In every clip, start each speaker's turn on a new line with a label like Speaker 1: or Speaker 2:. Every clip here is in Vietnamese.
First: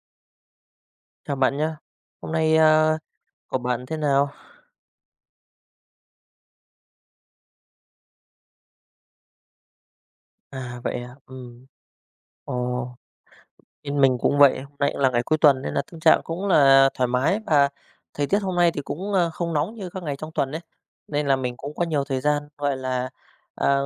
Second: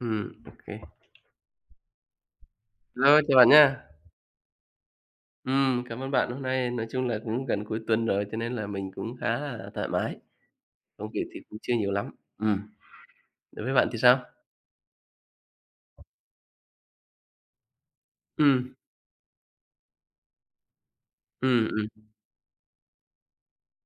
Speaker 1: OK. kê.
Speaker 2: Chào bạn nhé. Hôm nay,
Speaker 1: Rồi, chào bạn
Speaker 2: của
Speaker 1: nha.
Speaker 2: bạn thế nào?
Speaker 1: Cảm ơn bạn. Hôm nay nói chung là cũng gần cuối tuần rồi, cho nên là mình cũng khá là thoải mái,
Speaker 2: À, vậy
Speaker 1: công
Speaker 2: à?
Speaker 1: việc thì cũng chưa nhiều lắm. Ừm,
Speaker 2: Ồ,
Speaker 1: đối với bạn thì
Speaker 2: bên mình
Speaker 1: sao?
Speaker 2: cũng vậy, hôm nay cũng là ngày cuối tuần nên là tâm trạng cũng là thoải mái và thời tiết hôm nay
Speaker 1: Ừm,
Speaker 2: thì cũng, không nóng như các ngày trong tuần đấy. Nên là mình
Speaker 1: ừm,
Speaker 2: cũng có nhiều
Speaker 1: ừm,
Speaker 2: thời gian, gọi là, à,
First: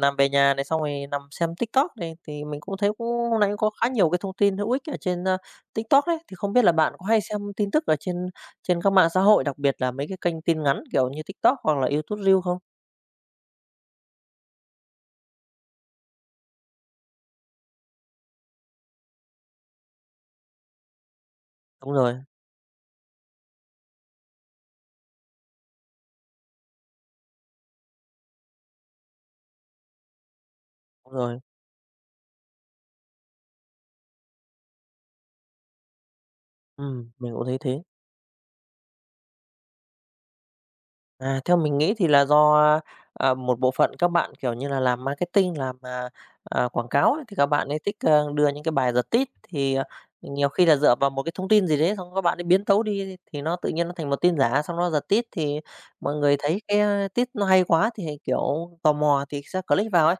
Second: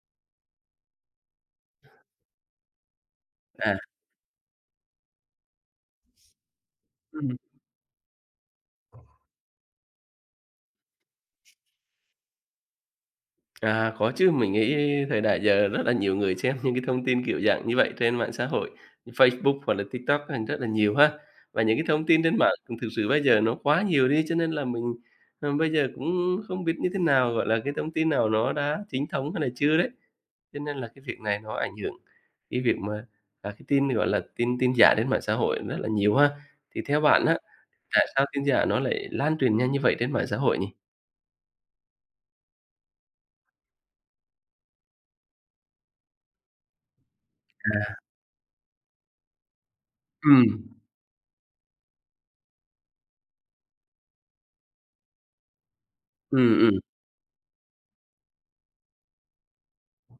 Speaker 2: nằm về nhà này, xong rồi nằm xem TikTok này, thì mình cũng thấy cũng hôm nay cũng có
Speaker 1: à,
Speaker 2: khá nhiều cái thông tin hữu ích ở trên, TikTok đấy. Thì không biết là bạn có hay
Speaker 1: ừm,
Speaker 2: xem tin tức ở trên trên các mạng xã hội, đặc biệt là mấy cái kênh tin ngắn kiểu như TikTok hoặc là YouTube reel không?
Speaker 1: có chứ, mình nghĩ thời đại giờ rất là nhiều người xem những cái thông tin kiểu dạng như vậy trên mạng xã hội, như Facebook hoặc là TikTok ha, rất là nhiều ha. Và những cái
Speaker 2: Đúng
Speaker 1: thông
Speaker 2: rồi,
Speaker 1: tin trên mạng cũng thực sự bây giờ nó quá nhiều đi, cho nên là mình bây giờ cũng không biết như thế nào, gọi là, cái thông tin nào nó đã chính thống hay là chưa đấy. Cho nên là cái
Speaker 2: đúng
Speaker 1: việc
Speaker 2: rồi.
Speaker 1: này nó ảnh hưởng cái việc mà, à, cái tin, gọi là, tin tin giả trên mạng xã hội rất là nhiều ha. Thì
Speaker 2: Ừ,
Speaker 1: theo bạn
Speaker 2: mình
Speaker 1: á,
Speaker 2: cũng thấy thế.
Speaker 1: tại sao tin giả nó lại lan truyền nhanh như vậy trên mạng xã hội nhỉ?
Speaker 2: À, theo mình nghĩ thì là do, một bộ phận các bạn, kiểu như là, làm marketing, làm, quảng cáo ấy, thì các bạn ấy thích,
Speaker 1: À,
Speaker 2: đưa những cái bài giật tít, thì,
Speaker 1: Ừ,
Speaker 2: nhiều khi là dựa vào một cái thông tin gì đấy, xong các bạn ấy biến tấu đi thì nó tự nhiên nó thành một tin giả, xong nó giật tít thì mọi người
Speaker 1: ừm,
Speaker 2: thấy
Speaker 1: ừm,
Speaker 2: cái, tít nó hay quá thì, kiểu, tò mò thì sẽ click vào ấy.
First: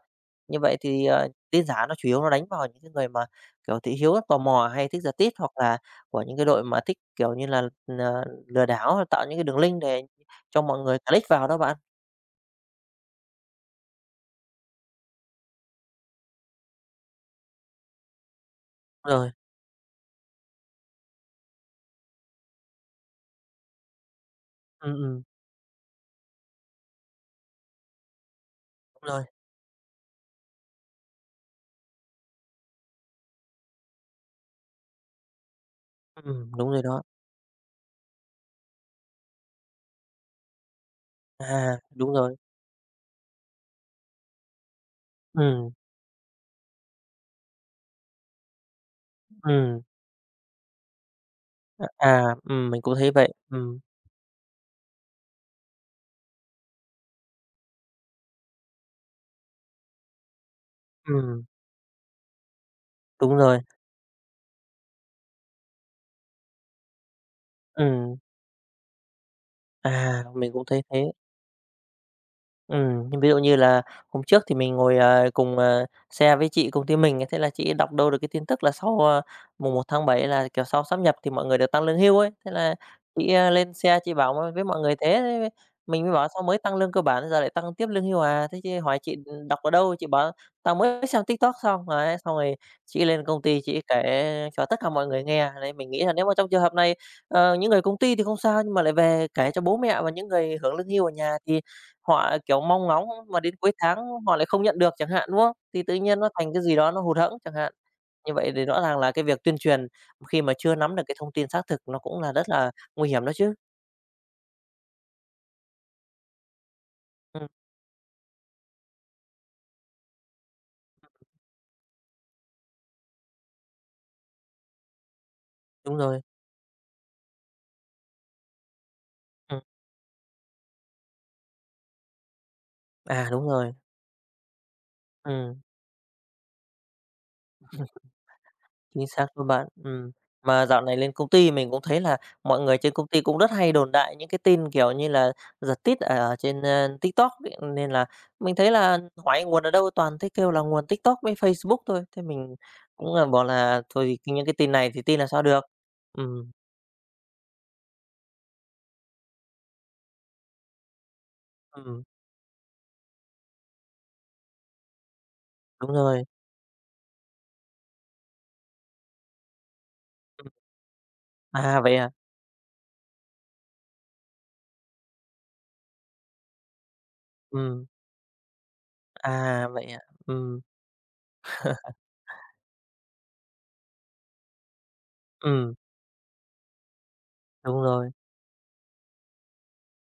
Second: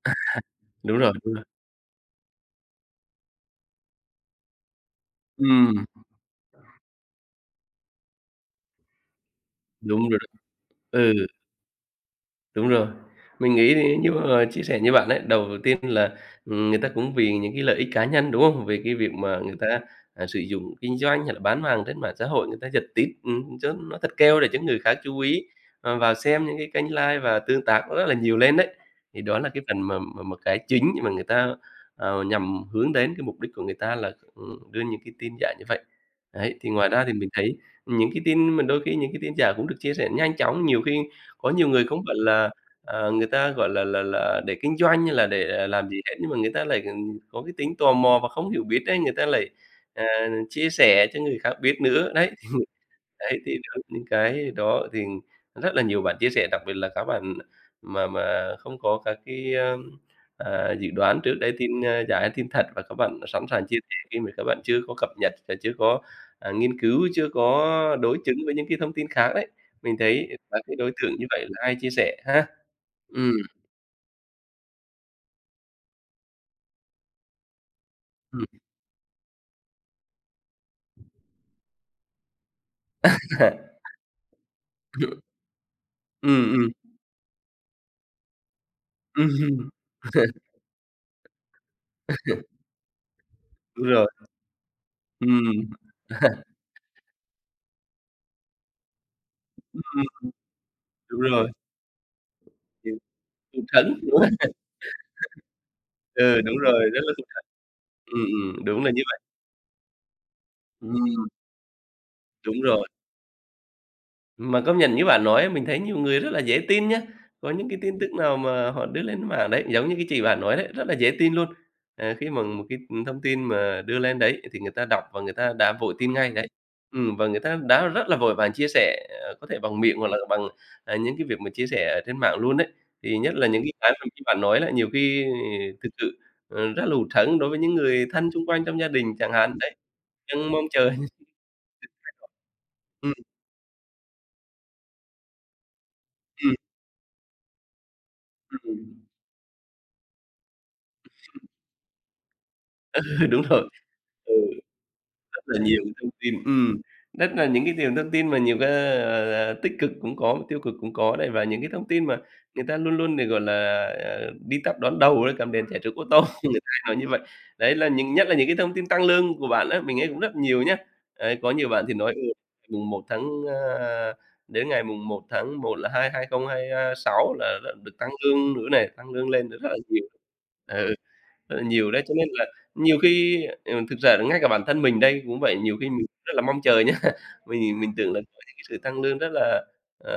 Speaker 2: Như vậy
Speaker 1: đúng
Speaker 2: thì,
Speaker 1: rồi, đúng rồi.
Speaker 2: tin giả nó chủ yếu nó đánh vào những cái người mà, kiểu, thị hiếu, tò mò hay thích giật tít, hoặc là
Speaker 1: Ừ,
Speaker 2: của những cái đội mà thích, kiểu như là, lừa đảo, tạo những cái đường link để
Speaker 1: đúng rồi đó.
Speaker 2: cho mọi người
Speaker 1: Ừ.
Speaker 2: click vào đó bạn.
Speaker 1: Đúng rồi. Mình nghĩ thì như, ờ, chia sẻ như bạn ấy, đầu tiên là, người ta cũng vì những cái lợi ích cá nhân, đúng không? Về cái
Speaker 2: Đúng
Speaker 1: việc
Speaker 2: rồi.
Speaker 1: mà người ta, à, sử dụng kinh doanh hay là bán hàng trên mạng xã hội, người ta giật tít, cho nó thật keo để cho người
Speaker 2: Ừm,
Speaker 1: khác chú ý, ờ, vào xem những cái kênh live và tương tác rất là nhiều lên đấy.
Speaker 2: đúng
Speaker 1: Thì
Speaker 2: rồi,
Speaker 1: đó là cái phần mà mà cái chính mà người ta, ờ, nhằm hướng đến cái mục đích của người ta là, đưa những cái tin giả như vậy. Đấy,
Speaker 2: đúng
Speaker 1: thì
Speaker 2: rồi
Speaker 1: ngoài
Speaker 2: đó.
Speaker 1: ra thì mình thấy những cái tin mà đôi khi những cái tin giả cũng được chia sẻ nhanh chóng, nhiều khi có nhiều
Speaker 2: À,
Speaker 1: người không
Speaker 2: đúng
Speaker 1: phải
Speaker 2: rồi,
Speaker 1: là, ờ, người ta, gọi là là, để kinh doanh hay là để, à,
Speaker 2: ừm,
Speaker 1: làm gì hết, nhưng mà người ta lại, ừ, có cái tính tò mò và không hiểu biết đấy người ta lại,
Speaker 2: ừm,
Speaker 1: à, chia sẻ cho người khác biết nữa.
Speaker 2: à,
Speaker 1: Đấy,
Speaker 2: mình cũng thấy vậy,
Speaker 1: đấy, thì đó, những cái đó thì rất là nhiều bạn chia sẻ, đặc biệt là các bạn mà không có các cái, ơ, à, dự đoán trước
Speaker 2: ừm,
Speaker 1: đấy tin, ơ, giả hay tin thật và các bạn
Speaker 2: đúng
Speaker 1: sẵn
Speaker 2: rồi,
Speaker 1: sàng chia sẻ khi mà các bạn chưa có cập nhật và chưa có, à, nghiên cứu, chưa có
Speaker 2: ừm,
Speaker 1: đối chứng với những cái thông tin khác đấy. Mình
Speaker 2: à,
Speaker 1: thấy
Speaker 2: mình
Speaker 1: các
Speaker 2: cũng
Speaker 1: cái
Speaker 2: thấy
Speaker 1: đối
Speaker 2: thế.
Speaker 1: tượng như vậy là hay chia sẻ ha.
Speaker 2: Ừ, nhưng ví
Speaker 1: Ừm,
Speaker 2: dụ như là hôm trước thì mình ngồi, cùng, xe với chị công ty mình, ấy, thế là chị đọc đâu được cái
Speaker 1: ừm,
Speaker 2: tin tức là sau, mùng 1 tháng 7 là, kiểu, sau sáp nhập thì mọi người được tăng lương hưu ấy. Thế là chị, lên xe chị bảo m với mọi người thế, thế mình mới bảo "Sao
Speaker 1: ừm,
Speaker 2: mới
Speaker 1: ừm,
Speaker 2: tăng lương cơ bản giờ lại tăng tiếp lương hưu à?" Thế chị hỏi chị, "Đọc ở
Speaker 1: ừm
Speaker 2: đâu?" Chị bảo "Tao mới xem TikTok xong." Đấy, xong rồi chị lên công ty chị
Speaker 1: Đúng rồi,
Speaker 2: kể cho tất cả mọi người
Speaker 1: ừm,
Speaker 2: nghe.
Speaker 1: ừm,
Speaker 2: Đấy, mình nghĩ là nếu mà trong trường hợp này, những người công ty thì không sao, nhưng mà lại về kể cho bố mẹ và những người hưởng lương hưu ở
Speaker 1: đúng
Speaker 2: nhà
Speaker 1: rồi,
Speaker 2: thì họ, kiểu, mong
Speaker 1: kiểu,
Speaker 2: ngóng mà đến
Speaker 1: hụt
Speaker 2: cuối
Speaker 1: hẫng.
Speaker 2: tháng họ lại không nhận được chẳng hạn, đúng không? Thì tự nhiên nó
Speaker 1: Ừ,
Speaker 2: thành
Speaker 1: đúng
Speaker 2: cái gì đó
Speaker 1: rồi,
Speaker 2: nó
Speaker 1: rất là
Speaker 2: hụt
Speaker 1: thú
Speaker 2: hẫng
Speaker 1: thật.
Speaker 2: chẳng hạn. Như vậy thì rõ
Speaker 1: Đúng là
Speaker 2: ràng
Speaker 1: như
Speaker 2: là
Speaker 1: vậy.
Speaker 2: cái việc tuyên truyền khi mà chưa nắm được cái
Speaker 1: Ừm,
Speaker 2: thông tin xác thực nó cũng là rất
Speaker 1: đúng
Speaker 2: là
Speaker 1: rồi.
Speaker 2: nguy hiểm đó chứ.
Speaker 1: Mà công nhận như bạn nói mình thấy nhiều người rất là dễ tin nhá.
Speaker 2: Ừm,
Speaker 1: Có những cái tin tức nào mà họ đưa lên mạng đấy, giống như cái chị bạn nói đấy, rất là dễ tin luôn. Ờ, khi mà một cái thông tin mà đưa lên đấy thì người ta đọc và người ta đã vội
Speaker 2: đúng
Speaker 1: tin
Speaker 2: rồi.
Speaker 1: ngay đấy. Và người ta đã rất là vội vàng chia sẻ, ờ, có thể
Speaker 2: Ừm,
Speaker 1: bằng miệng hoặc là bằng, à, những cái việc mà chia sẻ ở trên mạng luôn đấy. Thì
Speaker 2: à,
Speaker 1: nhất
Speaker 2: đúng
Speaker 1: là những
Speaker 2: rồi,
Speaker 1: cái mà như bạn nói là nhiều khi
Speaker 2: ừm.
Speaker 1: thực sự, ờ, rất là hụt hẫng đối với những người thân xung quanh trong gia
Speaker 2: Chính
Speaker 1: đình
Speaker 2: xác
Speaker 1: chẳng
Speaker 2: luôn
Speaker 1: hạn
Speaker 2: bạn.
Speaker 1: đấy. Vẫn mong
Speaker 2: Mà dạo
Speaker 1: chờ.
Speaker 2: này lên công ty mình cũng thấy là mọi người trên công
Speaker 1: Ừm,
Speaker 2: ty cũng rất hay đồn đại những cái tin, kiểu như là, giật tít ở ở
Speaker 1: ừm,
Speaker 2: trên, TikTok ấy, nên là mình thấy
Speaker 1: ừm.
Speaker 2: là hỏi nguồn ở đâu toàn thấy kêu là nguồn TikTok với Facebook thôi. Thế mình
Speaker 1: Ừ,
Speaker 2: cũng là
Speaker 1: đúng
Speaker 2: bảo
Speaker 1: rồi.
Speaker 2: là thôi thì
Speaker 1: Ừ.
Speaker 2: cái những cái tin này thì tin là sao
Speaker 1: Rất là
Speaker 2: được.
Speaker 1: nhiều thông tin,
Speaker 2: Ừm,
Speaker 1: rất là những cái điều thông tin mà nhiều cái, tích cực cũng có mà tiêu cực cũng có này, và những cái thông
Speaker 2: ừm,
Speaker 1: tin mà người ta luôn luôn để, gọi là, ờ, đi tắp đón đầu đấy, cắm đèn chạy
Speaker 2: đúng
Speaker 1: trước ô tô,
Speaker 2: rồi.
Speaker 1: người ta hay nói như vậy. Đấy là nhất là những cái thông tin tăng lương của bạn á, mình nghe cũng rất
Speaker 2: Ừm,
Speaker 1: nhiều nhá. Đấy, có nhiều
Speaker 2: à,
Speaker 1: bạn thì
Speaker 2: vậy à?
Speaker 1: nói, ừ, mùng một tháng, a, đến ngày mùng một tháng một là hai hai không hai, a, 6 là
Speaker 2: Ừm,
Speaker 1: được tăng lương nữa này, tăng lương lên rất
Speaker 2: à,
Speaker 1: là
Speaker 2: vậy à?
Speaker 1: nhiều.
Speaker 2: Ừm,
Speaker 1: Ờ. Rất là nhiều đấy, cho nên là nhiều khi, ờ, thực ra là ngay cả bản thân mình đây cũng vậy,
Speaker 2: ừm,
Speaker 1: nhiều khi mình rất là mong chờ nhá. Mình
Speaker 2: đúng
Speaker 1: mình
Speaker 2: rồi.
Speaker 1: tưởng là có những cái sự tăng lương rất là, ờ,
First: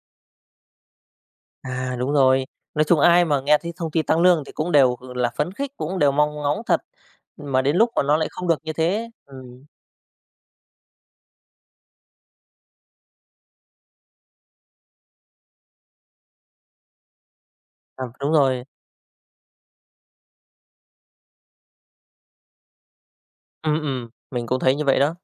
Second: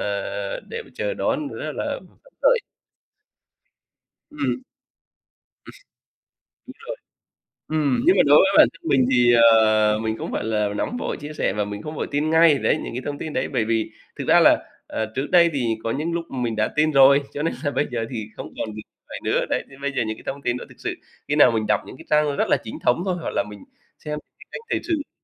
Speaker 1: để mà chờ đón rất
Speaker 2: À,
Speaker 1: là
Speaker 2: đúng
Speaker 1: phấn
Speaker 2: rồi.
Speaker 1: khởi.
Speaker 2: Nói chung ai mà nghe thấy thông tin tăng lương thì
Speaker 1: Ừm,
Speaker 2: cũng đều, ừ, là phấn khích, cũng đều mong ngóng
Speaker 1: đúng
Speaker 2: thật,
Speaker 1: rồi.
Speaker 2: ừ, mà đến lúc mà
Speaker 1: Nhưng
Speaker 2: nó
Speaker 1: mà
Speaker 2: lại
Speaker 1: đối
Speaker 2: không
Speaker 1: với
Speaker 2: được
Speaker 1: bản
Speaker 2: như
Speaker 1: thân mình
Speaker 2: thế
Speaker 1: thì, ờ, mình không phải là nóng vội chia sẻ và mình không vội tin ngay đấy, những cái thông tin đấy, bởi vì thực ra là, ờ, trước đây thì có những lúc mình đã tin rồi, cho nên là bây
Speaker 2: à,
Speaker 1: giờ thì
Speaker 2: đúng
Speaker 1: không
Speaker 2: rồi.
Speaker 1: còn bị vậy nữa. Đấy, thì bây giờ những cái thông tin đó thực sự khi nào mình đọc những cái trang rất là chính thống thôi, hoặc là mình xem
Speaker 2: Mình
Speaker 1: những cái
Speaker 2: cũng
Speaker 1: kênh
Speaker 2: thấy
Speaker 1: thời
Speaker 2: như vậy
Speaker 1: sự.
Speaker 2: đó.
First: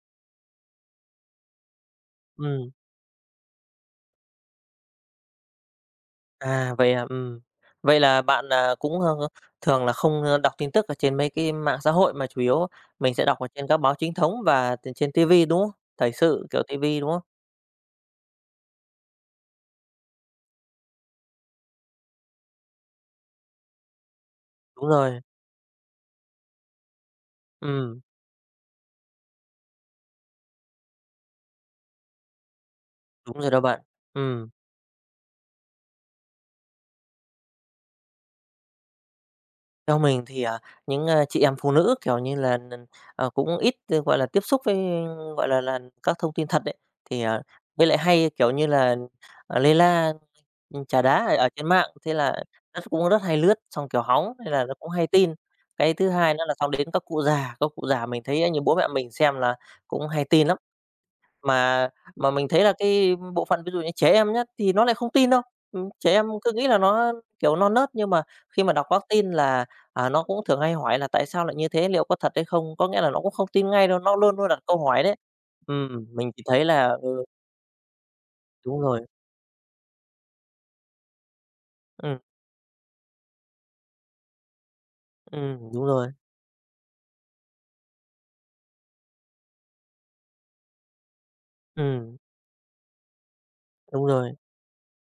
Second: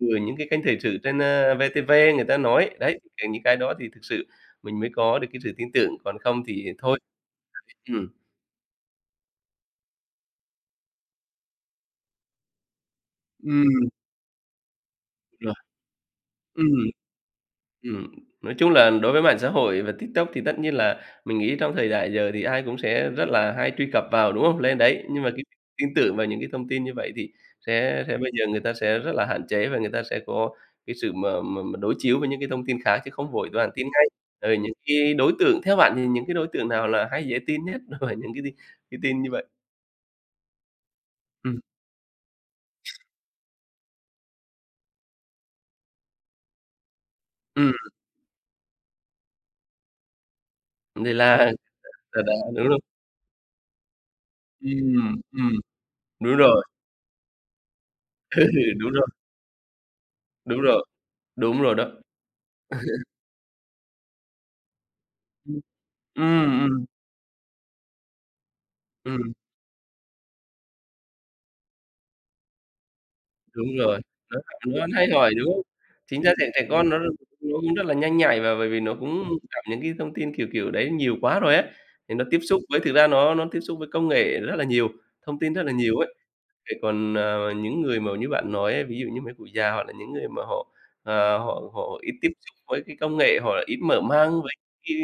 Speaker 1: Ừ, những cái kênh thời sự trên, a, VTV người ta
Speaker 2: Ừm,
Speaker 1: nói, đấy, thì những cái đó thì thực sự mình mới có được cái sự tin tưởng, còn không thì
Speaker 2: à, vậy
Speaker 1: thôi.
Speaker 2: à. Vậy
Speaker 1: Ừm.
Speaker 2: là bạn, cũng, thường là không, đọc tin tức ở trên mấy cái mạng xã hội mà chủ yếu mình sẽ đọc ở trên các
Speaker 1: Ừm,
Speaker 2: báo chính thống và t trên ti vi,
Speaker 1: rồi.
Speaker 2: đúng không? Thời sự, kiểu, ti
Speaker 1: Ừm.
Speaker 2: vi, đúng không?
Speaker 1: Ừm, nói chung là đối với mạng xã hội và TikTok thì tất nhiên là mình nghĩ trong thời đại giờ thì ai cũng sẽ rất là hay truy cập vào, đúng không? Lên
Speaker 2: Đúng
Speaker 1: đấy,
Speaker 2: rồi,
Speaker 1: nhưng mà cái tin tưởng vào những cái thông tin như vậy thì
Speaker 2: ừm,
Speaker 1: sẽ bây giờ người ta sẽ rất là hạn chế và người ta sẽ có cái sự mà mà đối chiếu với những cái thông tin khác chứ không
Speaker 2: đúng
Speaker 1: vội
Speaker 2: rồi đó
Speaker 1: toàn
Speaker 2: bạn.
Speaker 1: tin ngay.
Speaker 2: Ừm.
Speaker 1: Ừ, những cái đối tượng theo bạn thì những cái đối tượng nào là hay dễ tin nhất đối với những cái tin như vậy?
Speaker 2: Theo mình thì, những, chị em
Speaker 1: Ừm,
Speaker 2: phụ nữ, kiểu như là, n cũng ít, gọi là, tiếp xúc với, gọi là, các thông tin thật đấy thì,
Speaker 1: ừm,
Speaker 2: với lại hay, kiểu như là, lê la, trà
Speaker 1: vậy
Speaker 2: đá ở
Speaker 1: là
Speaker 2: ở trên mạng, thế
Speaker 1: là đã
Speaker 2: là
Speaker 1: đúng rồi.
Speaker 2: nó cũng rất hay lướt xong kiểu hóng, nên là nó cũng hay
Speaker 1: Ừm,
Speaker 2: tin.
Speaker 1: ừm,
Speaker 2: Cái thứ hai
Speaker 1: đúng
Speaker 2: nữa là
Speaker 1: rồi,
Speaker 2: xong đến các cụ già mình
Speaker 1: ừ,
Speaker 2: thấy như bố mẹ
Speaker 1: đúng rồi,
Speaker 2: mình xem là cũng hay tin lắm.
Speaker 1: đúng rồi, đúng rồi đó.
Speaker 2: Mà mà mình thấy là cái bộ phận ví dụ như trẻ em nhá, thì nó lại không tin đâu. Trẻ em cứ
Speaker 1: Ừm,
Speaker 2: nghĩ là
Speaker 1: ừm.
Speaker 2: nó, kiểu, non nớt, nhưng mà khi mà đọc báo tin
Speaker 1: Ừm,
Speaker 2: là, nó cũng thường hay hỏi là "Tại sao lại như thế? Liệu có thật hay không?" Có nghĩa là nó cũng không
Speaker 1: đúng
Speaker 2: tin ngay đâu,
Speaker 1: rồi,
Speaker 2: nó luôn
Speaker 1: nó
Speaker 2: luôn
Speaker 1: thật
Speaker 2: đặt câu
Speaker 1: nó
Speaker 2: hỏi
Speaker 1: hay
Speaker 2: đấy.
Speaker 1: hỏi, đúng không? Chính
Speaker 2: Mình
Speaker 1: ra
Speaker 2: thì
Speaker 1: trẻ
Speaker 2: thấy
Speaker 1: trẻ
Speaker 2: là
Speaker 1: con nó
Speaker 2: ừ,
Speaker 1: cũng rất là nhanh nhạy và bởi
Speaker 2: đúng
Speaker 1: vì nó
Speaker 2: rồi.
Speaker 1: cũng gặp những cái thông tin, kiểu, kiểu, đấy nhiều quá rồi á, thì
Speaker 2: Ừm,
Speaker 1: nó tiếp xúc với thực ra nó tiếp xúc với công nghệ rất là nhiều, thông tin rất là
Speaker 2: đúng
Speaker 1: nhiều
Speaker 2: rồi.
Speaker 1: ấy. Thế còn, ờ, những người mà như bạn nói ấy, ví dụ như mấy cụ già hoặc là những người mà họ, ờ, họ họ ít
Speaker 2: Ừm,
Speaker 1: tiếp xúc với cái công nghệ, họ ít mở
Speaker 2: đúng
Speaker 1: mang
Speaker 2: rồi.
Speaker 1: với cái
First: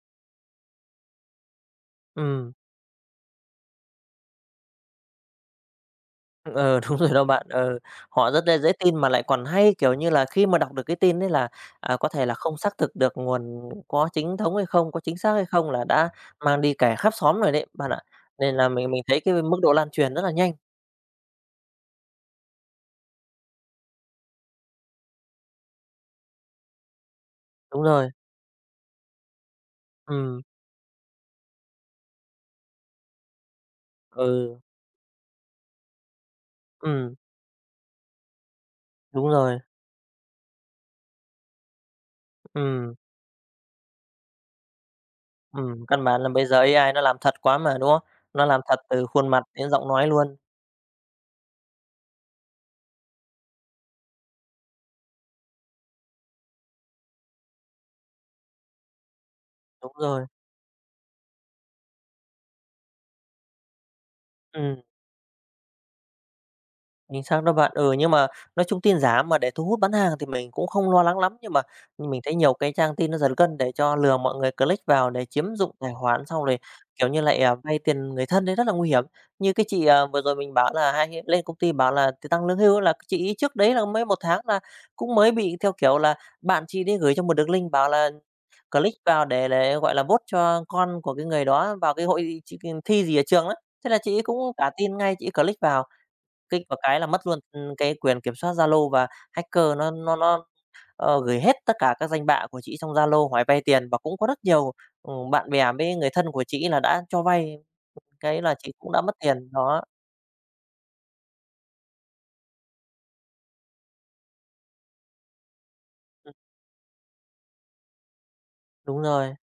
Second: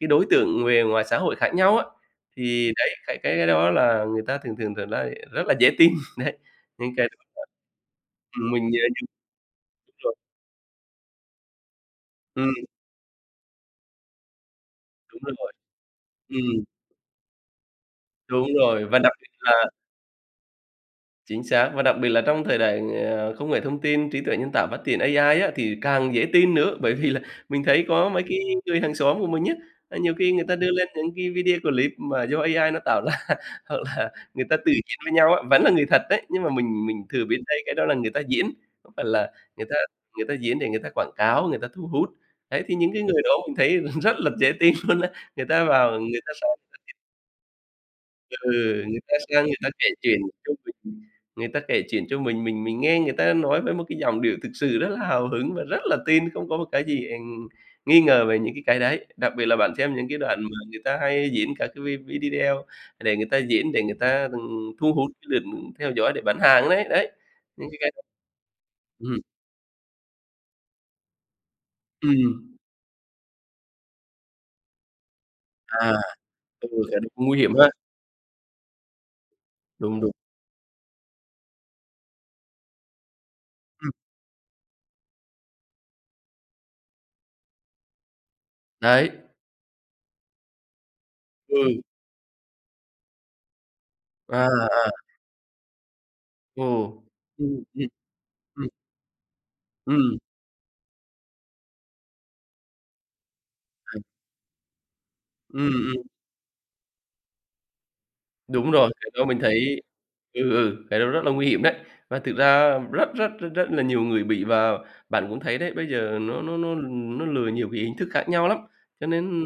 Speaker 1: đối tượng về ngoài xã hội khác nhau á,
Speaker 2: Ừm.
Speaker 1: thì đấy, cái đó là người ta thường thường thường là rất là dễ tin, đấy,
Speaker 2: Ờ,
Speaker 1: những
Speaker 2: đúng rồi
Speaker 1: cái
Speaker 2: đó bạn. Ờ, họ rất
Speaker 1: ừm,
Speaker 2: là
Speaker 1: mình
Speaker 2: dễ
Speaker 1: nhớ
Speaker 2: tin mà
Speaker 1: nhung
Speaker 2: lại còn hay, kiểu
Speaker 1: đúng
Speaker 2: như
Speaker 1: rồi.
Speaker 2: là, khi mà đọc được cái tin đấy là, có thể là
Speaker 1: Ừm,
Speaker 2: không xác thực được nguồn có chính thống hay không, có chính
Speaker 1: đúng
Speaker 2: xác hay
Speaker 1: rồi.
Speaker 2: không là đã mang
Speaker 1: Ừm,
Speaker 2: đi kể khắp xóm rồi đấy, bạn ạ.
Speaker 1: đúng
Speaker 2: Nên là
Speaker 1: rồi,
Speaker 2: mình
Speaker 1: và
Speaker 2: mình
Speaker 1: đặc
Speaker 2: thấy
Speaker 1: biệt
Speaker 2: cái
Speaker 1: là
Speaker 2: mức độ lan truyền rất là nhanh.
Speaker 1: chính xác, và đặc biệt là trong thời đại, ờ, công nghệ thông tin, trí tuệ nhân tạo phát triển AI á, thì càng dễ tin nữa. Bởi vì là mình
Speaker 2: Đúng
Speaker 1: thấy có
Speaker 2: rồi.
Speaker 1: mấy cái người hàng xóm của mình á, à, nhiều khi
Speaker 2: Ừm,
Speaker 1: người ta đưa lên những cái video clip mà do AI nó tạo ra, hoặc là người ta
Speaker 2: ừ,
Speaker 1: tự diễn với nhau á, vẫn là người thật đấy, nhưng mà mình
Speaker 2: ừm,
Speaker 1: thừa biết đấy, cái đó là người ta diễn, không phải
Speaker 2: đúng
Speaker 1: là
Speaker 2: rồi.
Speaker 1: người ta diễn để người ta quảng cáo, người ta thu hút. Đấy, thì những
Speaker 2: Ừm,
Speaker 1: cái người đó mình thấy rất là dễ tin luôn á, người ta vào
Speaker 2: căn
Speaker 1: người
Speaker 2: bản là
Speaker 1: ta.
Speaker 2: bây giờ AI nó làm thật quá mà, đúng không? Nó
Speaker 1: Ừ,
Speaker 2: làm thật
Speaker 1: người
Speaker 2: từ
Speaker 1: ta
Speaker 2: khuôn mặt
Speaker 1: sang người ta
Speaker 2: đến giọng
Speaker 1: kể
Speaker 2: nói
Speaker 1: chuyện
Speaker 2: luôn.
Speaker 1: cho mình, người ta kể chuyện cho mình, mình nghe người ta nói với một cái giọng điệu thực sự rất là hào hứng và rất là tin, không có một cái gì, nghi ngờ về những cái đấy. Đặc biệt là bạn
Speaker 2: Đúng
Speaker 1: xem những cái
Speaker 2: rồi.
Speaker 1: đoạn mà người ta hay diễn các cái video để người ta diễn, để người ta,
Speaker 2: Ừm.
Speaker 1: thu hút cái lượt theo dõi để bán hàng đấy, đấy,
Speaker 2: Chính xác đó
Speaker 1: những
Speaker 2: bạn.
Speaker 1: cái
Speaker 2: Ừ, nhưng mà nói chung tin
Speaker 1: ừm,
Speaker 2: giả mà để thu hút bán hàng thì mình cũng không lo lắng lắm, nhưng mình
Speaker 1: ừm,
Speaker 2: thấy nhiều cái trang tin nó giật gân để cho lừa mọi người click vào để chiếm dụng
Speaker 1: à,
Speaker 2: tài khoản, xong rồi,
Speaker 1: ừ, cái
Speaker 2: kiểu
Speaker 1: đó
Speaker 2: như,
Speaker 1: cũng
Speaker 2: lại,
Speaker 1: nguy hiểm ha.
Speaker 2: vay tiền người thân đấy rất là nguy hiểm. Như cái chị,
Speaker 1: Đúng, đúng,
Speaker 2: vừa rồi mình bảo là hay hiện lên công ty bảo là t tăng lương hưu ấy, là cái chị ấy trước đấy là
Speaker 1: ừm,
Speaker 2: mấy một tháng là cũng mới bị theo kiểu là bạn chị đi gửi cho một đường link bảo là click
Speaker 1: đấy,
Speaker 2: vào gọi là, vote cho con của cái người
Speaker 1: ừ,
Speaker 2: đó vào cái hội ch thi gì ở trường đó. Thế là chị ấy
Speaker 1: à,
Speaker 2: cũng cả
Speaker 1: à,
Speaker 2: tin ngay, chị ấy click vào. Kích
Speaker 1: ừ,
Speaker 2: vào cái là mất luôn,
Speaker 1: ừm, ừm,
Speaker 2: cái quyền kiểm soát
Speaker 1: ừm,
Speaker 2: Zalo và hacker nó nó
Speaker 1: ừm,
Speaker 2: nó, gửi hết tất cả các danh bạ của chị trong Zalo hỏi vay tiền và
Speaker 1: à,
Speaker 2: cũng có rất nhiều, bạn bè với
Speaker 1: ừm.
Speaker 2: người thân của chị là đã cho vay, cái là
Speaker 1: Đúng
Speaker 2: chị
Speaker 1: rồi,
Speaker 2: cũng đã
Speaker 1: cái
Speaker 2: mất
Speaker 1: đó mình
Speaker 2: tiền.
Speaker 1: thấy
Speaker 2: Đó,
Speaker 1: ừ, ừ, cái đó rất là nguy hiểm đấy. Và thực ra rất rất rất rất là nhiều người bị, và bạn cũng thấy đấy, bây giờ nó lừa nhiều cái hình thức khác nhau lắm,
Speaker 2: đúng
Speaker 1: cho
Speaker 2: rồi,
Speaker 1: nên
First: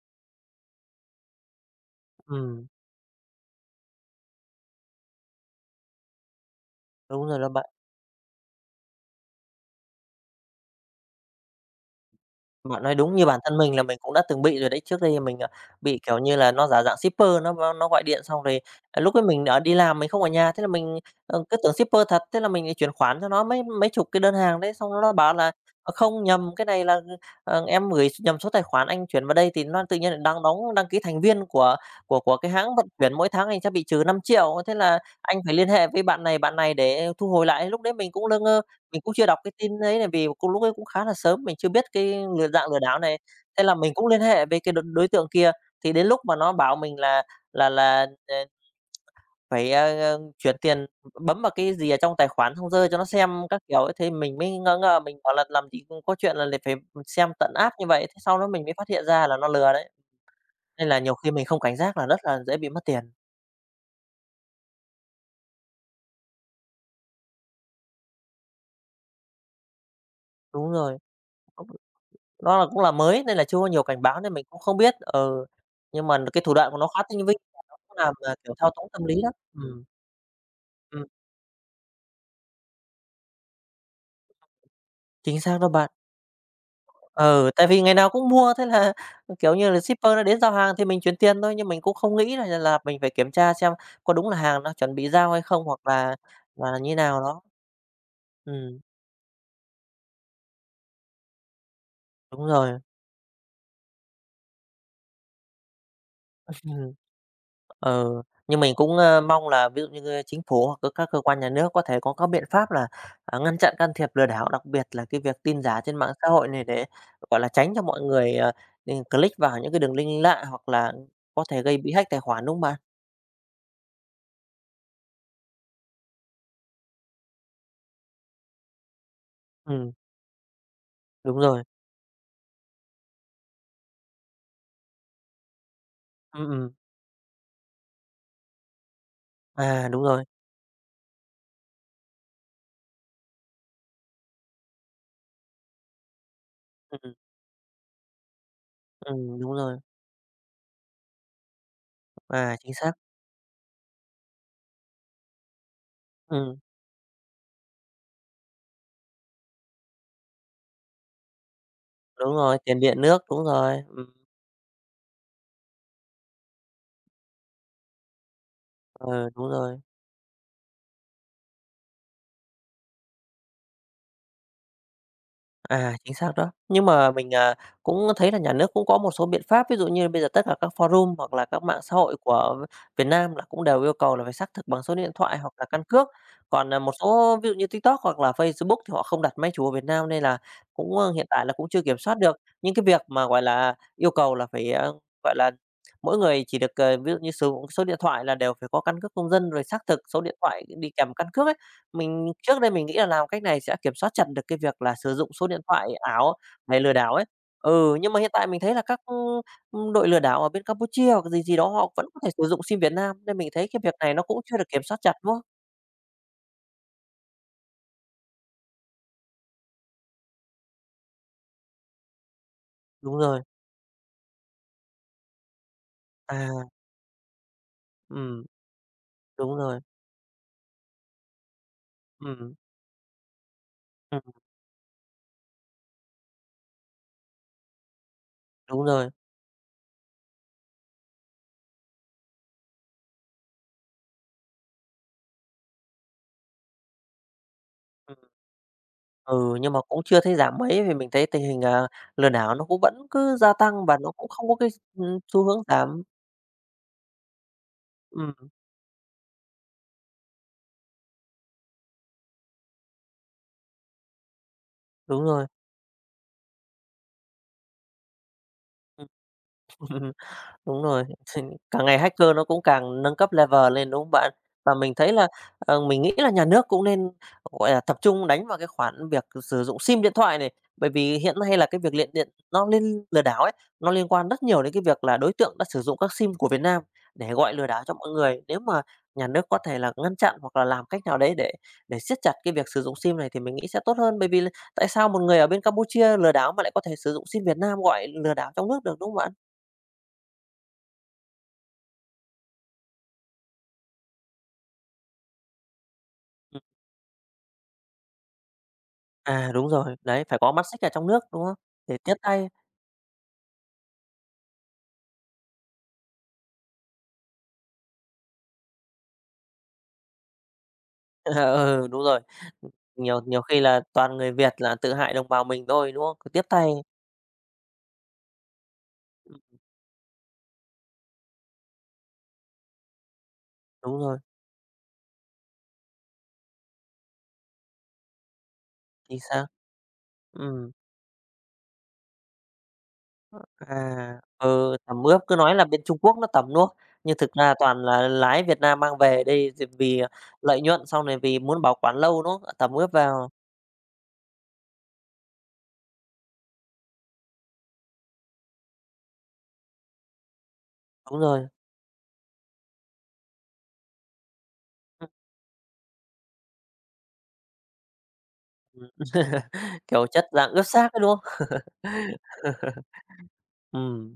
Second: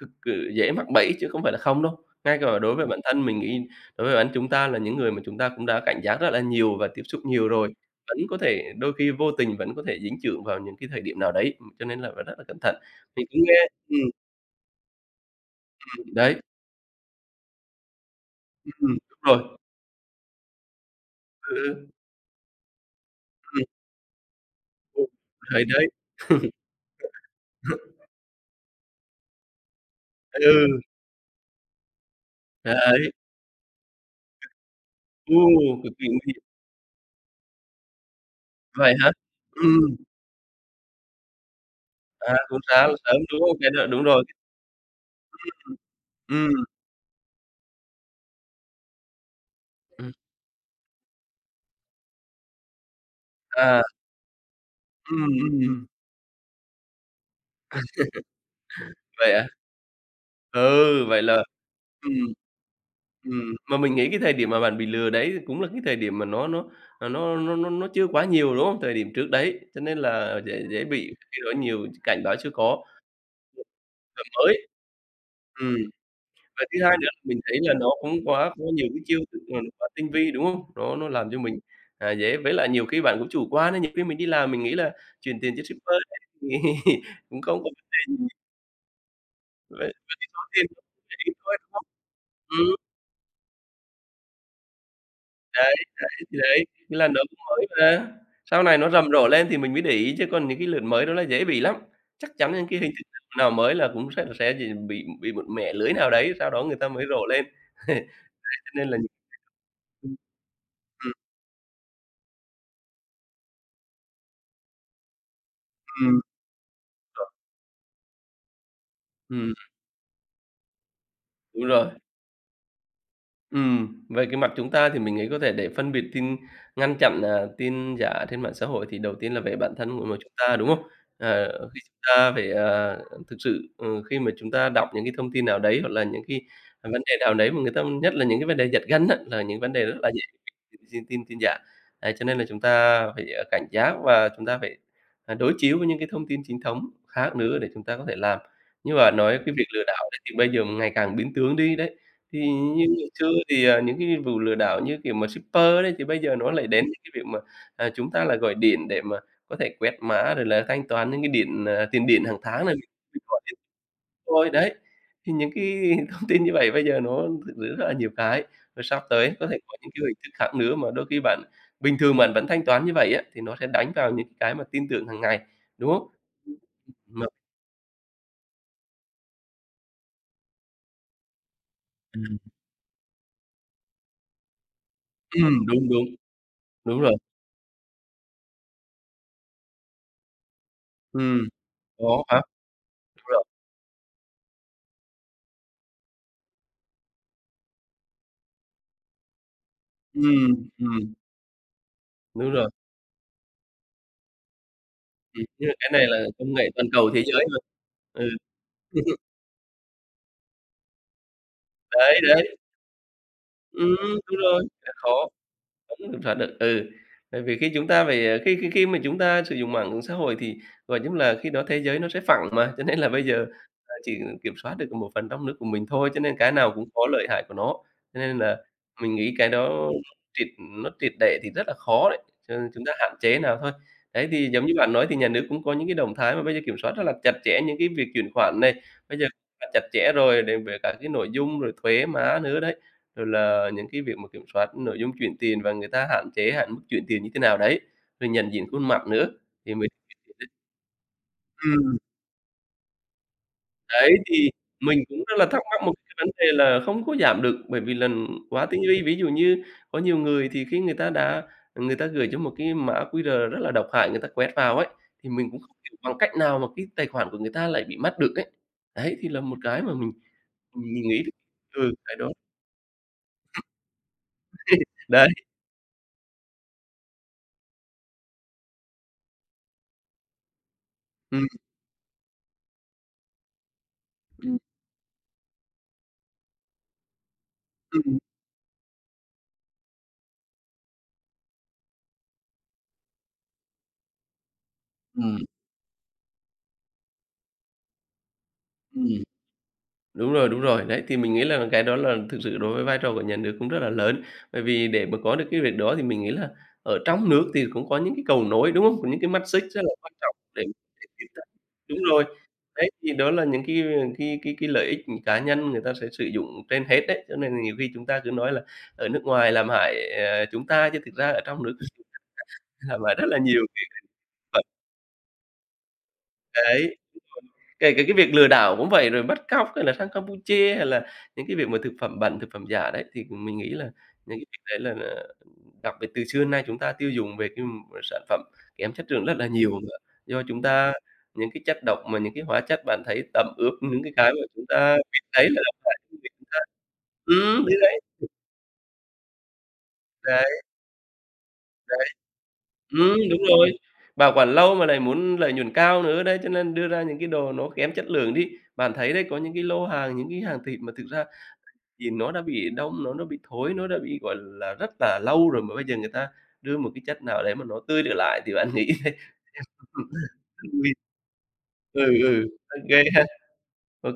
Speaker 1: thực sự dễ mắc bẫy chứ không phải là không đâu. Ngay cả
Speaker 2: ừm,
Speaker 1: đối với bản thân mình nghĩ đối với bản chúng ta là những người mà chúng ta cũng đã cảnh giác rất là nhiều và tiếp xúc
Speaker 2: đúng rồi đó
Speaker 1: nhiều
Speaker 2: bạn.
Speaker 1: rồi, vẫn có thể đôi khi vô tình vẫn có thể dính chưởng vào những cái thời điểm nào đấy, cho nên là phải rất là cẩn thận.
Speaker 2: Bạn nói đúng, như
Speaker 1: Mình
Speaker 2: bản
Speaker 1: cũng
Speaker 2: thân
Speaker 1: nghe
Speaker 2: mình là mình
Speaker 1: ừm,
Speaker 2: cũng đã từng bị rồi đấy. Trước đây mình, bị, kiểu như
Speaker 1: đấy,
Speaker 2: là, nó giả dạng shipper, nó gọi điện xong rồi, lúc
Speaker 1: đúng
Speaker 2: ấy mình
Speaker 1: rồi,
Speaker 2: ở đi làm mình không ở nhà, thế là mình, cứ tưởng
Speaker 1: ừ,
Speaker 2: shipper thật, thế là mình lại chuyển khoản cho nó
Speaker 1: ừ,
Speaker 2: mấy mấy chục cái đơn hàng đấy, xong
Speaker 1: ừ,
Speaker 2: nó bảo là
Speaker 1: đấy, đấy.
Speaker 2: "Ờ, không, nhầm, cái này là, em gửi nhầm số tài khoản, anh chuyển vào đây." Thì nó tự nhiên lại đang đóng
Speaker 1: Ừ,
Speaker 2: đăng ký thành viên của của cái hãng vận
Speaker 1: đấy,
Speaker 2: chuyển, mỗi tháng anh sẽ bị trừ 5 triệu thế là anh
Speaker 1: u,
Speaker 2: phải liên hệ
Speaker 1: cực
Speaker 2: với
Speaker 1: kỳ nguy hiểm.
Speaker 2: bạn này để thu hồi lại. Lúc đấy mình cũng lơ ngơ
Speaker 1: Vậy
Speaker 2: mình
Speaker 1: hả?
Speaker 2: cũng chưa đọc cái tin
Speaker 1: Ừm,
Speaker 2: ấy này vì cũng lúc ấy cũng khá là sớm, mình chưa biết cái
Speaker 1: à,
Speaker 2: lừa
Speaker 1: cũng
Speaker 2: dạng lừa
Speaker 1: khá là
Speaker 2: đảo
Speaker 1: sớm,
Speaker 2: này,
Speaker 1: đúng không?
Speaker 2: thế
Speaker 1: Cái
Speaker 2: là
Speaker 1: đợt
Speaker 2: mình
Speaker 1: đúng
Speaker 2: cũng liên
Speaker 1: rồi.
Speaker 2: hệ với cái đối đối tượng kia, thì đến lúc mà nó
Speaker 1: Ừm,
Speaker 2: bảo mình là là là, ờ, phải,
Speaker 1: ừm,
Speaker 2: chuyển tiền, bấm vào cái gì ở trong tài khoản xong rơi cho nó xem các kiểu
Speaker 1: à,
Speaker 2: ấy, thì mình mới ngỡ ngơ, mình
Speaker 1: ừm,
Speaker 2: bảo là
Speaker 1: ừm,
Speaker 2: làm
Speaker 1: ừm,
Speaker 2: gì cũng có chuyện là lại phải xem tận app như vậy, thế sau đó mình mới phát hiện ra
Speaker 1: vậy
Speaker 2: là
Speaker 1: à?
Speaker 2: nó lừa đấy, nên là
Speaker 1: Ừ,
Speaker 2: nhiều
Speaker 1: vậy
Speaker 2: khi mình
Speaker 1: là
Speaker 2: không cảnh giác là
Speaker 1: ừm,
Speaker 2: rất là dễ bị mất tiền.
Speaker 1: mà mình nghĩ cái thời điểm mà bạn bị lừa đấy cũng là cái thời điểm mà nó, à, nó chưa quá nhiều, đúng không? Thời điểm trước đấy, cho nên là dễ
Speaker 2: Đúng
Speaker 1: dễ
Speaker 2: rồi.
Speaker 1: bị khi đó nhiều cảnh báo chưa
Speaker 2: Nó là
Speaker 1: có
Speaker 2: cũng là mới nên là chưa có nhiều cảnh báo
Speaker 1: và
Speaker 2: nên mình cũng
Speaker 1: mới.
Speaker 2: không biết, ừ,
Speaker 1: Ừm.
Speaker 2: nhưng mà cái thủ
Speaker 1: Và
Speaker 2: đoạn của
Speaker 1: thứ
Speaker 2: nó
Speaker 1: hai
Speaker 2: khá
Speaker 1: nữa là
Speaker 2: tinh vi,
Speaker 1: mình thấy là
Speaker 2: nó
Speaker 1: nó
Speaker 2: cũng làm,
Speaker 1: cũng quá
Speaker 2: kiểu,
Speaker 1: có
Speaker 2: thao
Speaker 1: nhiều
Speaker 2: túng
Speaker 1: cái
Speaker 2: tâm
Speaker 1: chiêu
Speaker 2: lý đó.
Speaker 1: thức mà nó
Speaker 2: Ừm,
Speaker 1: quá tinh vi, đúng không? Nó
Speaker 2: ừm,
Speaker 1: nó làm cho mình, dễ với lại nhiều khi bạn cũng chủ quan ấy, nhiều khi mình đi làm mình nghĩ là chuyển
Speaker 2: chính
Speaker 1: tiền
Speaker 2: xác
Speaker 1: cho
Speaker 2: đó bạn.
Speaker 1: shipper thì cũng
Speaker 2: Ừ,
Speaker 1: không
Speaker 2: tại
Speaker 1: có
Speaker 2: vì
Speaker 1: vấn
Speaker 2: ngày
Speaker 1: đề
Speaker 2: nào
Speaker 1: gì,
Speaker 2: cũng mua thế là, kiểu như là,
Speaker 1: với
Speaker 2: shipper nó đến
Speaker 1: số
Speaker 2: giao
Speaker 1: tiền
Speaker 2: hàng
Speaker 1: nó
Speaker 2: thì mình
Speaker 1: cũng
Speaker 2: chuyển
Speaker 1: ít
Speaker 2: tiền thôi,
Speaker 1: thôi,
Speaker 2: nhưng
Speaker 1: đúng
Speaker 2: mình
Speaker 1: không?
Speaker 2: cũng không nghĩ là
Speaker 1: Ừm,
Speaker 2: là mình phải kiểm tra xem có đúng là hàng nó chuẩn bị giao hay không,
Speaker 1: đấy,
Speaker 2: hoặc
Speaker 1: thì đấy,
Speaker 2: là như
Speaker 1: như là
Speaker 2: nào
Speaker 1: nó cũng
Speaker 2: đó.
Speaker 1: mới mà, sau
Speaker 2: Ừm,
Speaker 1: này nó rầm rộ lên thì mình mới để ý, chứ còn những cái lượt mới đó là dễ bị lắm. Chắc
Speaker 2: đúng
Speaker 1: chắn những
Speaker 2: rồi.
Speaker 1: cái hình thức nào mới là cũng sẽ gì bị một mẻ lưới nào đấy, sau đó người ta mới rộ lên.
Speaker 2: Ừ, nhưng
Speaker 1: Cho
Speaker 2: mình
Speaker 1: nên
Speaker 2: cũng,
Speaker 1: là
Speaker 2: mong là ví dụ như,
Speaker 1: ừm,
Speaker 2: chính phủ hoặc c các
Speaker 1: ừm,
Speaker 2: cơ quan nhà nước có thể có các biện pháp là, ngăn chặn can thiệp lừa đảo, đặc biệt là cái việc tin giả trên mạng
Speaker 1: ừm,
Speaker 2: xã hội này để, gọi là, tránh cho mọi người, ừ, click vào những cái đường link lạ hoặc là có thể
Speaker 1: đúng
Speaker 2: gây
Speaker 1: rồi.
Speaker 2: bị hack tài khoản, đúng không bạn?
Speaker 1: Về cái mặt chúng ta thì mình nghĩ có thể để phân biệt tin ngăn chặn, à, tin giả trên mạng xã hội thì đầu tiên là về bản
Speaker 2: Ừm,
Speaker 1: thân của mỗi chúng ta, đúng không?
Speaker 2: đúng
Speaker 1: Ờ,
Speaker 2: rồi,
Speaker 1: khi chúng ta phải, thực sự, khi mà chúng ta đọc những cái thông tin nào đấy hoặc là những cái
Speaker 2: ừm, ừm,
Speaker 1: vấn đề nào đấy mà người ta nhất là những cái vấn đề giật gân á, là những vấn đề
Speaker 2: à,
Speaker 1: rất là dễ bị tin tin tin giả. Đấy, cho nên là chúng ta phải, cảnh giác và chúng ta phải, đối chiếu với những cái thông tin chính thống
Speaker 2: ừm, ừm,
Speaker 1: khác nữa để chúng ta có thể làm. Nhưng mà nói
Speaker 2: đúng
Speaker 1: cái việc
Speaker 2: rồi,
Speaker 1: lừa đảo đấy thì bây giờ ngày càng biến tướng đi đấy. Thì
Speaker 2: à, chính
Speaker 1: như
Speaker 2: xác,
Speaker 1: ngày xưa thì, những cái vụ lừa đảo như kiểu mà shipper đấy, thì bây giờ nó
Speaker 2: ừm,
Speaker 1: lại đến những cái việc mà, chúng ta là gọi điện để mà có thể quẹt mã rồi là thanh toán những cái điện, à, tiền điện
Speaker 2: đúng
Speaker 1: hàng
Speaker 2: rồi,
Speaker 1: tháng này
Speaker 2: tiền
Speaker 1: mình
Speaker 2: điện nước,
Speaker 1: mình gọi
Speaker 2: đúng
Speaker 1: điện
Speaker 2: rồi,
Speaker 1: thôi, đấy. Thì những cái thông tin như vậy bây giờ nó thực sự rất là nhiều cái, rồi sắp
Speaker 2: ờ,
Speaker 1: tới có
Speaker 2: đúng
Speaker 1: thể có
Speaker 2: rồi.
Speaker 1: những cái hình thức khác nữa mà đôi khi bạn bình thường bạn vẫn thanh toán như vậy á, thì nó sẽ đánh vào những cái mà tin tưởng hàng ngày, đúng
Speaker 2: À,
Speaker 1: không?
Speaker 2: chính xác đó. Nhưng mà
Speaker 1: Mà
Speaker 2: mình, cũng thấy là nhà nước cũng có một số biện pháp, ví dụ như bây giờ tất cả các forum hoặc là các mạng xã hội của Việt Nam là cũng đều yêu cầu là phải xác thực bằng số điện thoại hoặc là căn
Speaker 1: đúng, đúng,
Speaker 2: cước. Còn, một
Speaker 1: đúng rồi.
Speaker 2: số ví dụ như TikTok hoặc là Facebook thì họ không đặt máy chủ ở Việt Nam nên là cũng, hiện
Speaker 1: Ừm,
Speaker 2: tại là cũng chưa kiểm soát
Speaker 1: có
Speaker 2: được
Speaker 1: áp,
Speaker 2: những cái việc
Speaker 1: đúng
Speaker 2: mà, gọi
Speaker 1: rồi.
Speaker 2: là, yêu cầu là phải, gọi là, mỗi người chỉ được, ví dụ như sử dụng số điện thoại là đều phải có căn cước công dân rồi xác thực số điện
Speaker 1: Ừm,
Speaker 2: thoại đi kèm
Speaker 1: ừm,
Speaker 2: căn cước ấy. Mình
Speaker 1: đúng
Speaker 2: trước
Speaker 1: rồi.
Speaker 2: đây mình nghĩ là làm cách này sẽ kiểm soát chặt được cái việc là sử dụng số điện
Speaker 1: Nhưng mà
Speaker 2: thoại
Speaker 1: cái này là
Speaker 2: ảo
Speaker 1: công nghệ
Speaker 2: để
Speaker 1: toàn
Speaker 2: lừa
Speaker 1: cầu
Speaker 2: đảo
Speaker 1: thế
Speaker 2: ấy.
Speaker 1: giới mà.
Speaker 2: Ừ, nhưng mà
Speaker 1: Ừ.
Speaker 2: hiện tại mình thấy là các, đội lừa đảo ở bên Campuchia hoặc gì gì đó họ vẫn có
Speaker 1: Đấy,
Speaker 2: thể sử
Speaker 1: đấy.
Speaker 2: dụng sim Việt Nam, nên mình thấy cái việc
Speaker 1: Ừm,
Speaker 2: này nó cũng
Speaker 1: đúng
Speaker 2: chưa
Speaker 1: rồi,
Speaker 2: được kiểm
Speaker 1: là
Speaker 2: soát chặt,
Speaker 1: khó.
Speaker 2: đúng không?
Speaker 1: Đúng, kiểm soát được, ừ. Bởi vì khi chúng ta phải, ờ, khi khi khi mà chúng ta sử dụng mạng xã hội thì, gọi giống là, khi đó thế giới nó sẽ phẳng mà, cho nên là
Speaker 2: Đúng
Speaker 1: bây
Speaker 2: rồi,
Speaker 1: giờ, chỉ kiểm soát được một phần trong nước của mình thôi, cho nên cái
Speaker 2: à,
Speaker 1: nào cũng có lợi hại của nó. Cho nên
Speaker 2: ừm,
Speaker 1: là mình nghĩ cái
Speaker 2: đúng rồi,
Speaker 1: đó triệt nó triệt để thì rất là khó đấy,
Speaker 2: ừm,
Speaker 1: cho nên chúng ta hạn chế nào thôi. Đấy,
Speaker 2: ừm,
Speaker 1: thì giống như bạn nói thì nhà nước cũng có những cái động thái mà bây giờ kiểm soát rất là chặt chẽ những cái việc chuyển khoản này,
Speaker 2: đúng rồi,
Speaker 1: bây giờ chặt chẽ rồi đến về cả cái nội dung rồi thuế má nữa đấy rồi là những cái việc mà kiểm soát nội dung chuyển tiền và người ta hạn chế hạn mức chuyển tiền như thế nào đấy,
Speaker 2: ừm,
Speaker 1: rồi nhận diện khuôn mặt nữa
Speaker 2: ừ, nhưng
Speaker 1: thì
Speaker 2: mà
Speaker 1: mình
Speaker 2: cũng chưa thấy giảm mấy vì mình thấy tình hình,
Speaker 1: ừm,
Speaker 2: lừa đảo nó cũng vẫn cứ gia tăng và nó
Speaker 1: đấy,
Speaker 2: cũng không
Speaker 1: thì
Speaker 2: có cái,
Speaker 1: mình cũng rất
Speaker 2: xu
Speaker 1: là thắc
Speaker 2: hướng
Speaker 1: mắc một
Speaker 2: giảm.
Speaker 1: cái vấn đề là không có giảm được bởi vì là
Speaker 2: Ừm,
Speaker 1: quá tinh vi. Ví dụ như có nhiều người thì khi người ta đã người ta gửi cho một cái mã QR rất là độc hại, người ta quét vào ấy,
Speaker 2: đúng
Speaker 1: thì
Speaker 2: rồi,
Speaker 1: mình cũng không hiểu bằng cách nào mà cái tài khoản của người ta lại bị mất được ấy.
Speaker 2: ừm.
Speaker 1: Đấy, thì là một cái mà mình
Speaker 2: Đúng rồi,
Speaker 1: mình nghĩ được
Speaker 2: càng
Speaker 1: ừ,
Speaker 2: ngày
Speaker 1: cái đó.
Speaker 2: hacker nó cũng càng nâng cấp level lên, đúng không bạn? Và mình thấy là,
Speaker 1: Đấy,
Speaker 2: mình nghĩ là nhà nước cũng nên, gọi là, tập trung đánh vào cái khoản việc sử dụng sim điện thoại này, bởi vì hiện
Speaker 1: ừm.
Speaker 2: nay là cái việc liện điện nó liên lừa đảo ấy, nó liên quan rất
Speaker 1: Ừm,
Speaker 2: nhiều đến cái việc là đối tượng đã sử dụng các sim của Việt Nam để gọi lừa đảo cho mọi
Speaker 1: ừm,
Speaker 2: người. Nếu mà nhà nước có thể là ngăn chặn hoặc là làm cách nào đấy để siết chặt cái việc sử dụng sim này thì mình nghĩ sẽ tốt hơn, bởi vì là tại sao một người ở bên Campuchia lừa đảo mà lại có thể sử dụng sim Việt Nam gọi lừa đảo trong nước được, đúng không
Speaker 1: ừm.
Speaker 2: bạn?
Speaker 1: Đúng rồi, đúng rồi. Đấy, thì mình nghĩ là cái đó là thực sự đối với vai trò của nhà nước cũng rất là lớn. Bởi vì để mà có được cái việc đó thì mình nghĩ là ở trong nước thì cũng có những cái cầu nối, đúng không? Có những cái mắt
Speaker 2: À,
Speaker 1: xích
Speaker 2: đúng
Speaker 1: rất là
Speaker 2: rồi,
Speaker 1: quan
Speaker 2: đấy,
Speaker 1: trọng
Speaker 2: phải có mắt xích ở trong
Speaker 1: để
Speaker 2: nước,
Speaker 1: tiếp
Speaker 2: đúng
Speaker 1: cận.
Speaker 2: không? Để
Speaker 1: Đúng
Speaker 2: tiếp
Speaker 1: rồi.
Speaker 2: tay.
Speaker 1: Đấy, thì đó là những cái cái lợi ích cá nhân người ta sẽ sử dụng trên hết đấy. Cho nên là nhiều khi chúng ta cứ nói là ở nước ngoài làm hại, chúng ta chứ thực ra ở trong nước
Speaker 2: Ừ, đúng rồi.
Speaker 1: làm hại
Speaker 2: Nhiều
Speaker 1: rất là
Speaker 2: Nhiều khi
Speaker 1: nhiều
Speaker 2: là
Speaker 1: cái
Speaker 2: toàn người Việt
Speaker 1: phẩm
Speaker 2: là tự hại đồng bào mình thôi, đúng không? Cứ tiếp tay,
Speaker 1: đấy. Kể cả cái việc lừa đảo cũng vậy, rồi
Speaker 2: ừm,
Speaker 1: bắt cóc hay là sang Campuchia, hay là những cái việc mà thực phẩm bẩn, thực phẩm giả đấy, thì mình nghĩ là
Speaker 2: đúng rồi,
Speaker 1: những cái việc đấy là đặc biệt từ xưa đến nay chúng ta tiêu dùng về cái sản phẩm kém chất
Speaker 2: chính
Speaker 1: lượng rất
Speaker 2: xác.
Speaker 1: là nhiều mà. Do chúng
Speaker 2: Ừm,
Speaker 1: ta những cái chất độc mà những cái hóa chất bạn thấy tẩm ướp những cái
Speaker 2: à,
Speaker 1: cái mà chúng
Speaker 2: ừ,
Speaker 1: ta
Speaker 2: tẩm ướp,
Speaker 1: biết
Speaker 2: cứ
Speaker 1: đấy
Speaker 2: nói
Speaker 1: là
Speaker 2: là
Speaker 1: độc
Speaker 2: bên
Speaker 1: hại
Speaker 2: Trung
Speaker 1: cho
Speaker 2: Quốc nó
Speaker 1: người
Speaker 2: tẩm,
Speaker 1: chúng ta
Speaker 2: đúng không? Nhưng thực ra
Speaker 1: đấy,
Speaker 2: toàn
Speaker 1: đấy,
Speaker 2: là lái Việt Nam mang về đây d vì
Speaker 1: đấy,
Speaker 2: lợi nhuận, xong này vì muốn bảo quản
Speaker 1: đấy.
Speaker 2: lâu, đúng không? Tẩm ướp vào.
Speaker 1: Đúng rồi, bảo quản lâu mà lại muốn lợi nhuận cao nữa đấy, cho nên đưa ra những cái đồ nó kém chất lượng đi. Bạn thấy đấy, có những cái lô hàng, những cái hàng thịt mà thực
Speaker 2: Đúng
Speaker 1: ra
Speaker 2: rồi.
Speaker 1: thì nó đã bị đông, nó bị thối, nó đã bị, gọi là, rất
Speaker 2: Ừm,
Speaker 1: là lâu rồi mà bây giờ người ta đưa một cái chất nào đấy mà nó tươi trở lại thì bạn nghĩ thế
Speaker 2: kiểu, chất dạng ướp xác
Speaker 1: vui.
Speaker 2: ấy, đúng không?
Speaker 1: Ừ, ừ, ok kê ha,
Speaker 2: Ừ.
Speaker 1: ô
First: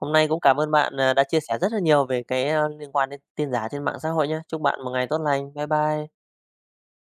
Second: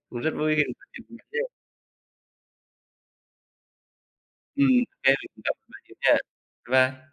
Speaker 2: Hôm
Speaker 1: cũng
Speaker 2: nay
Speaker 1: rất
Speaker 2: cũng
Speaker 1: vui
Speaker 2: cảm
Speaker 1: khi
Speaker 2: ơn
Speaker 1: được nói
Speaker 2: bạn,
Speaker 1: chuyện với
Speaker 2: đã
Speaker 1: bạn nha.
Speaker 2: chia sẻ rất là nhiều về cái, liên quan đến tin giả trên mạng xã hội nhá. Chúc bạn một
Speaker 1: Ok
Speaker 2: ngày
Speaker 1: kê,
Speaker 2: tốt
Speaker 1: mình cũng cảm
Speaker 2: lành. Bye bye.
Speaker 1: nha. Bye bye.